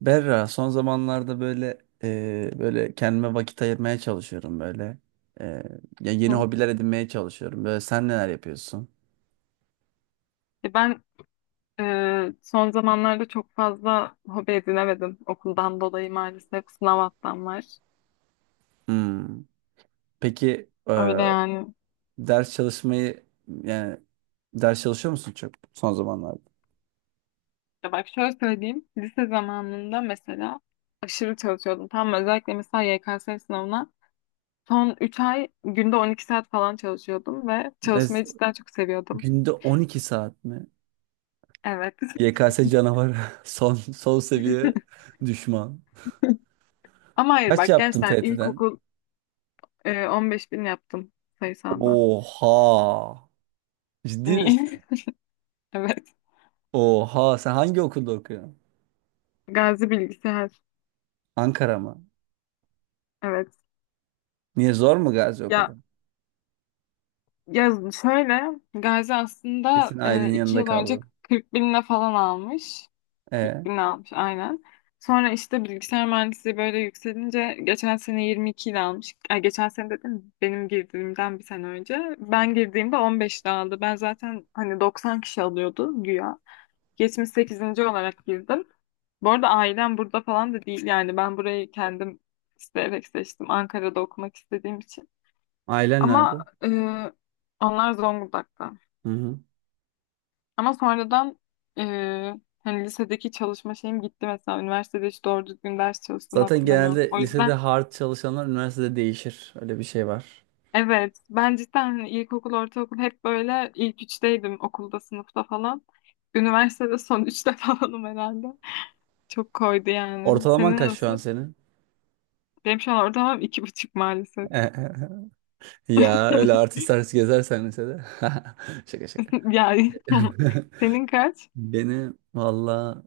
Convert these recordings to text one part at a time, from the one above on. Berra, son zamanlarda böyle kendime vakit ayırmaya çalışıyorum böyle. E, ya yeni Hı. hobiler edinmeye çalışıyorum. Böyle sen neler yapıyorsun? Ben son zamanlarda çok fazla hobi edinemedim. Okuldan dolayı maalesef sınav haftam var. Hmm. Peki Öyle yani. ders çalışmayı yani ders çalışıyor musun çok son zamanlarda? Ya bak şöyle söyleyeyim. Lise zamanında mesela aşırı çalışıyordum. Tam özellikle mesela YKS sınavına son 3 ay günde 12 saat falan çalışıyordum ve Ne, çalışmayı cidden çok seviyordum. günde 12 saat mi? Evet. YKS canavarı son son seviye düşman. Ama hayır Kaç bak yaptın gerçekten TYT'den? ilkokul. 15 bin yaptım sayısalda. Oha. Ciddi misin? Niye? Evet. Oha sen hangi okulda okuyorsun? Gazi bilgisayar. Ankara mı? Evet. Niye zor mu Gazi o Ya kadar? Ya şöyle, Gazi aslında Kesin ailenin iki yanında yıl önce kaldın. 40 binine falan almış. 40 E, bine almış aynen. Sonra işte bilgisayar mühendisliği böyle yükselince geçen sene 22 ile almış. Ay, geçen sene dedim benim girdiğimden bir sene önce. Ben girdiğimde 15 ile aldı. Ben zaten hani 90 kişi alıyordu güya. Yetmiş sekizinci olarak girdim. Bu arada ailem burada falan da değil, yani ben burayı kendim isteyerek seçtim. Ankara'da okumak istediğim için. ailen nerede? Ama onlar Zonguldak'ta. Hı hı. Ama sonradan e, hani lisedeki çalışma şeyim gitti mesela. Üniversitede hiç doğru düzgün ders çalıştığımı Zaten hatırlamıyorum. genelde O lisede yüzden hard çalışanlar üniversitede değişir. Öyle bir şey var. evet, ben cidden hani ilkokul, ortaokul hep böyle ilk üçteydim okulda, sınıfta falan. Üniversitede son üçte falanım herhalde. Çok koydu yani. Ortalaman Senin kaç şu an nasıl? senin? Benim şu an ortalamam 2,5 maalesef. Ya öyle artist artist gezersen lisede. Şaka şaka. Yani senin kaç? Beni valla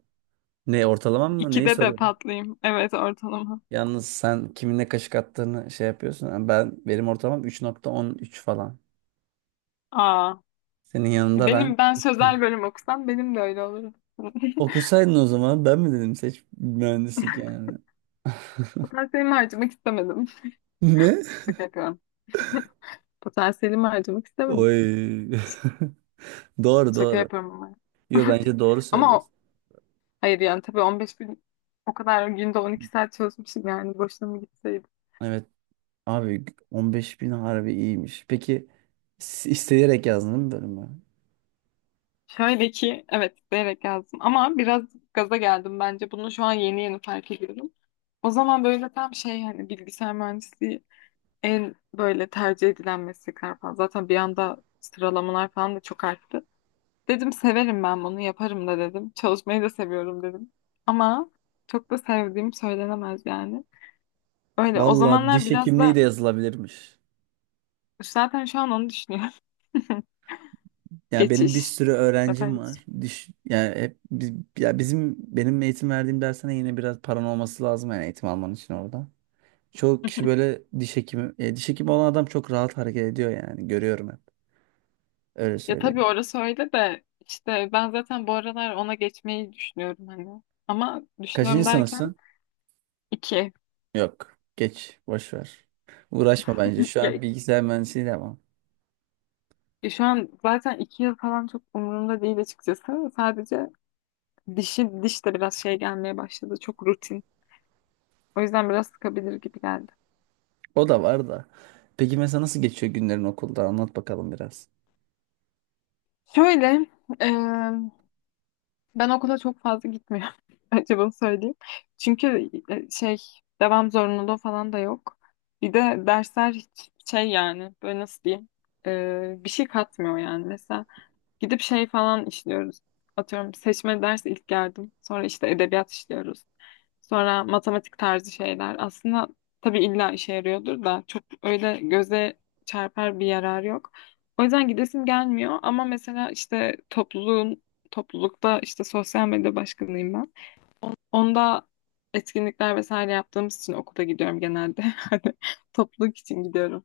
ne ortalamam mı neyi İkide de soruyorum? patlayayım. Evet, ortalama. Yalnız sen kiminle kaşık attığını şey yapıyorsun. Yani ben benim ortalamam 3,13 falan. Aa. Senin yanında ben Ben sözel bölüm okusam benim de öyle olur. Okusaydın o zaman ben mi dedim seç mühendislik yani. Potansiyelimi harcamak istemedim. Ne? Şaka yapıyorum. Potansiyelimi harcamak istemedim. Oy. Ş- Doğru Şaka doğru. yapıyorum ama. Yo bence doğru Ama söylüyorsun. Hayır yani tabii 15 gün o kadar günde 12 saat çalışmışım, yani boşuna mı gitseydim. Evet abi 15 bin harbi iyiymiş. Peki isteyerek yazdın değil mi bölümü? Şöyle ki evet isteyerek yazdım ama biraz gaza geldim bence. Bunu şu an yeni yeni fark ediyorum. O zaman böyle tam şey, hani bilgisayar mühendisliği en böyle tercih edilen meslekler falan. Zaten bir anda sıralamalar falan da çok arttı. Dedim severim ben, bunu yaparım da dedim. Çalışmayı da seviyorum dedim. Ama çok da sevdiğim söylenemez yani. Öyle, o Valla zamanlar diş biraz hekimliği da de yazılabilirmiş. zaten şu an onu düşünüyorum. Ya benim bir Geçiş. sürü öğrencim Zaten var. Diş yani hep ya benim eğitim verdiğim dersine yine biraz paran olması lazım yani eğitim alman için orada. Çoğu kişi böyle diş hekimi. Diş hekimi olan adam çok rahat hareket ediyor yani. Görüyorum hep. Öyle ya tabii söyleyeyim. orası öyle de, işte ben zaten bu aralar ona geçmeyi düşünüyorum hani. Ama Kaçıncı düşünüyorum sınıfsın? derken iki. Yok. Geç. Boş ver. Uğraşma bence. Şu Ya, an bilgisayar mühendisliği de ama. ya şu an zaten 2 yıl falan çok umurumda değil açıkçası. Sadece diş de biraz şey gelmeye başladı. Çok rutin. O yüzden biraz sıkabilir gibi geldi. O da var da. Peki mesela nasıl geçiyor günlerin okulda? Anlat bakalım biraz. Şöyle, e, ben okula çok fazla gitmiyorum. Önce bunu söyleyeyim. Çünkü devam zorunluluğu falan da yok. Bir de dersler hiç şey yani, böyle nasıl diyeyim, bir şey katmıyor yani. Mesela gidip şey falan işliyoruz. Atıyorum seçme ders ilk geldim. Sonra işte edebiyat işliyoruz. Sonra matematik tarzı şeyler. Aslında tabii illa işe yarıyordur da çok öyle göze çarpar bir yarar yok. O yüzden gidesim gelmiyor, ama mesela işte toplulukta işte sosyal medya başkanıyım ben. Onda etkinlikler vesaire yaptığımız için okula gidiyorum genelde. Hani topluluk için gidiyorum.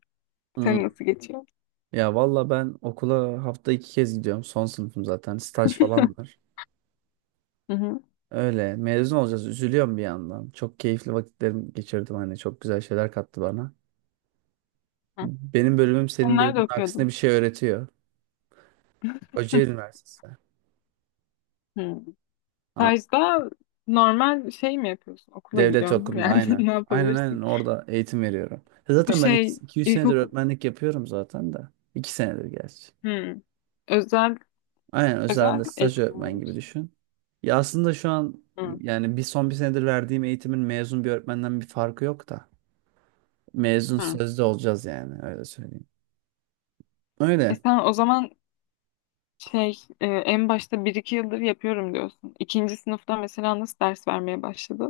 Senin Hmm. nasıl geçiyor? Ya valla ben okula hafta 2 kez gidiyorum. Son sınıfım zaten. Staj falan var. Hı hı. Öyle. Mezun olacağız. Üzülüyorum bir yandan. Çok keyifli vakitlerim geçirdim. Hani çok güzel şeyler kattı bana. Hı. Benim bölümüm senin Onlar da bölümün aksine okuyordum. bir şey öğretiyor. Kocaeli Üniversitesi. Hı. Ha, Stajda normal şey mi yapıyorsun? Okula devlet gidiyorsun okulunda yani aynen. ne Aynen yapabilirsin? aynen orada eğitim veriyorum. Bu Zaten ben şey 200 senedir ilkokul. öğretmenlik yapıyorum zaten de. 2 senedir gerçi. hmm. özel Aynen özel özelde staj eğitim öğretmen gibi olabilir. düşün. Ya aslında şu an Hmm. yani son bir senedir verdiğim eğitimin mezun bir öğretmenden bir farkı yok da. Mezun Hmm. sözde olacağız yani öyle söyleyeyim. Öyle. Sen o zaman en başta bir iki yıldır yapıyorum diyorsun. İkinci sınıfta mesela nasıl ders vermeye başladı?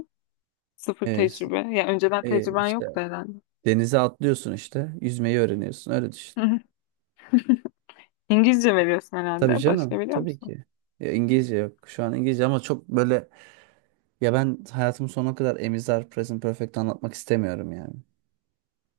Sıfır E, tecrübe. Ya önceden e, tecrüben işte yoktu herhalde. denize atlıyorsun işte yüzmeyi öğreniyorsun öyle düşün. İngilizce veriyorsun Tabii herhalde. Başka canım biliyor tabii musun? ki. Ya İngilizce yok. Şu an İngilizce ama çok böyle. Ya ben hayatımın sonuna kadar Emizar Present Perfect anlatmak istemiyorum yani.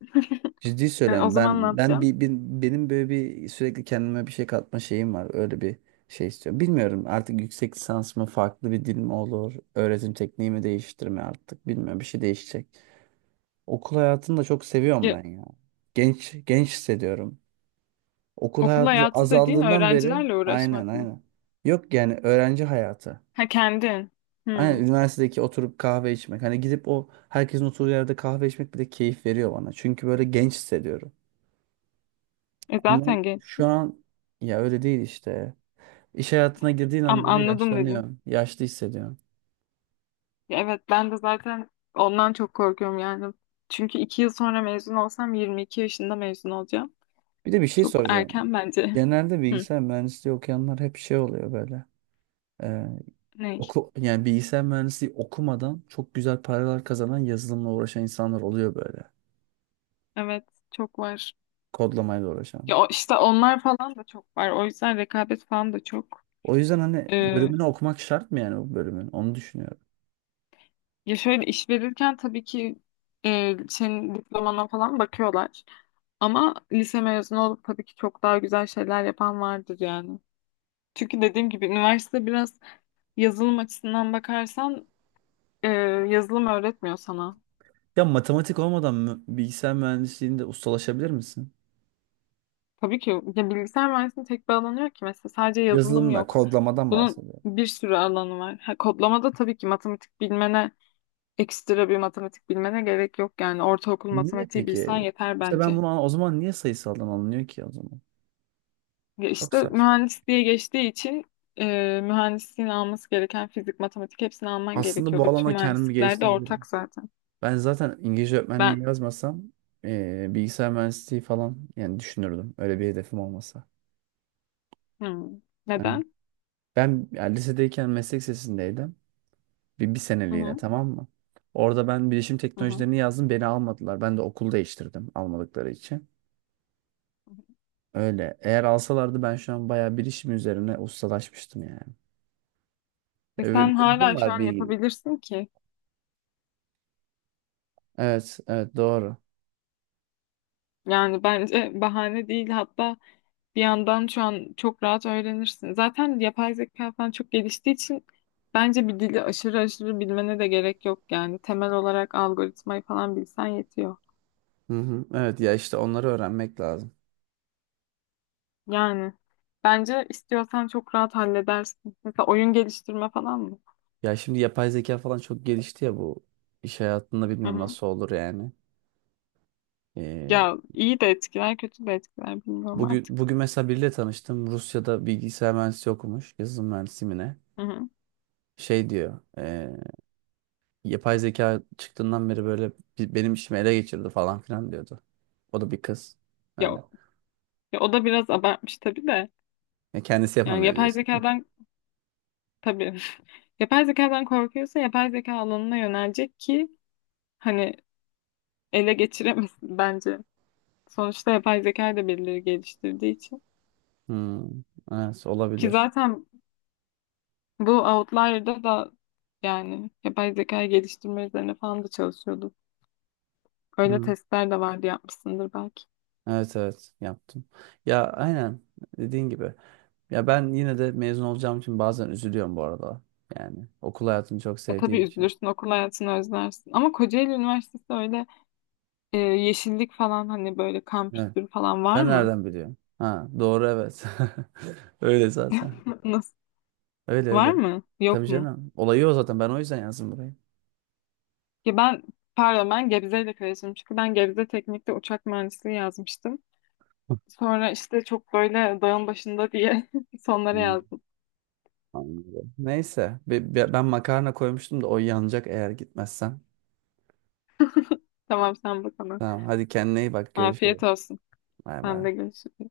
Ciddi Yani o söylüyorum. zaman ne Ben yapacaksın? Benim böyle bir sürekli kendime bir şey katma şeyim var. Öyle bir şey istiyorum. Bilmiyorum artık yüksek lisans mı farklı bir dil mi olur? Öğretim tekniği mi değiştirme artık? Bilmiyorum bir şey değişecek. Okul hayatını da çok seviyorum Ya, ben ya. Genç genç hissediyorum. Okul okul hayatı hayatı dediğin azaldığından beri öğrencilerle aynen uğraşmak mı? aynen. Yok yani öğrenci hayatı. Ha, kendin. Aynen Hmm. üniversitedeki oturup kahve içmek. Hani gidip o herkesin oturduğu yerde kahve içmek bile keyif veriyor bana. Çünkü böyle genç hissediyorum. Ama Zaten şu gençsin. an ya öyle değil işte. İş hayatına girdiğin Ama an böyle anladım dedin. yaşlanıyor. Yaşlı hissediyorum. Ya, evet ben de zaten ondan çok korkuyorum yani. Çünkü 2 yıl sonra mezun olsam 22 yaşında mezun olacağım. Bir de bir şey Çok soracağım. erken bence. Genelde Hı, bilgisayar mühendisliği okuyanlar hep şey oluyor böyle. Ee, ne? yani bilgisayar mühendisliği okumadan çok güzel paralar kazanan yazılımla uğraşan insanlar oluyor böyle. Evet, çok var. Kodlamayla uğraşan. Ya işte onlar falan da çok var. O yüzden rekabet falan da çok. O yüzden hani Ee, bölümünü okumak şart mı yani o bölümün? Onu düşünüyorum. ya şöyle iş verirken tabii ki senin diplomana falan bakıyorlar. Ama lise mezunu olup tabii ki çok daha güzel şeyler yapan vardır yani. Çünkü dediğim gibi üniversite biraz. Yazılım açısından bakarsan e, yazılım öğretmiyor sana. Ya matematik olmadan mı bilgisayar mühendisliğinde ustalaşabilir misin? Tabii ki, ya bilgisayar mühendisliğinin tek bir alanı yok ki, mesela sadece yazılım Yazılımla, yok. kodlamadan Bunun bahsediyorum. bir sürü alanı var. Ha, kodlamada tabii ki matematik bilmene ekstra bir matematik bilmene gerek yok, yani ortaokul Niye matematiği bilsen peki? yeter İşte ben bence. bunu o zaman niye sayısaldan alınıyor ki o zaman? Ya Çok işte saçma. mühendisliğe geçtiği için mühendisliğin alması gereken fizik, matematik hepsini alman Aslında gerekiyor. bu Bütün alanda kendimi mühendislikler de geliştirebilirim. ortak zaten. Ben zaten İngilizce öğretmenliği Ben yazmasam bilgisayar mühendisliği falan yani düşünürdüm. Öyle bir hedefim olmasa. hmm, Evet. neden? Ben yani lisedeyken meslek lisesindeydim. Bir Hı seneliğine hı, tamam mı? Orada ben bilişim hı teknolojilerini yazdım. Beni almadılar. Ben de okul değiştirdim almadıkları için. hı. Öyle. Eğer alsalardı ben şu an bayağı bir işim üzerine ustalaşmıştım yani. Bir Sen ilgim hala şu var an bir. yapabilirsin ki. Evet, evet doğru. Yani bence bahane değil. Hatta bir yandan şu an çok rahat öğrenirsin. Zaten yapay zeka falan çok geliştiği için bence bir dili aşırı aşırı bilmene de gerek yok yani. Temel olarak algoritmayı falan bilsen yetiyor. Hı hı. Evet ya işte onları öğrenmek lazım. Yani bence istiyorsan çok rahat halledersin. Mesela oyun geliştirme falan mı? Ya şimdi yapay zeka falan çok gelişti ya bu iş hayatında Hı bilmiyorum hı. nasıl olur yani. Ee, Ya iyi de etkiler, kötü de etkiler, bilmiyorum bugün artık. bugün mesela biriyle tanıştım. Rusya'da bilgisayar mühendisi okumuş. Yazılım mühendisi mi ne? Hı hı. Şey diyor. Yapay zeka çıktığından beri böyle benim işimi ele geçirdi falan filan diyordu. O da bir kız. Ya, Öyle. ya o da biraz abartmış tabii de. Ya kendisi Yani yapamıyor yapay diyorsun. zekadan. Tabii. Yapay zekadan korkuyorsa yapay zeka alanına yönelecek ki hani ele geçiremesin bence. Sonuçta yapay zekayı da birileri geliştirdiği için. Hmm, evet Ki olabilir. zaten bu Outlier'da da yani yapay zekayı geliştirme üzerine falan da çalışıyordu. Öyle Hmm, testler de vardı, yapmışsındır belki. evet evet yaptım. Ya aynen dediğin gibi. Ya ben yine de mezun olacağım için bazen üzülüyorum bu arada. Yani okul hayatını çok Tabii sevdiğim için. üzülürsün, okul hayatını özlersin. Ama Kocaeli Üniversitesi öyle yeşillik falan, hani böyle Evet. kampüsleri falan var Sen mı? nereden biliyorsun? Ha doğru evet. Öyle zaten. Nasıl? Öyle Var öyle. mı? Tabii Yok mu? canım. Olayı o zaten. Ben o yüzden yazdım burayı. Ki ben, pardon, ben Gebze ile karıştırdım. Çünkü ben Gebze Teknik'te uçak mühendisliği yazmıştım. Sonra işte çok böyle dağın başında diye sonlara Hmm. yazdım. Anladım. Neyse ben makarna koymuştum da o yanacak eğer gitmezsen. Tamam, sen bak ona. Tamam hadi kendine iyi bak Afiyet görüşürüz. olsun. Bay Sen de bay. görüşürüz.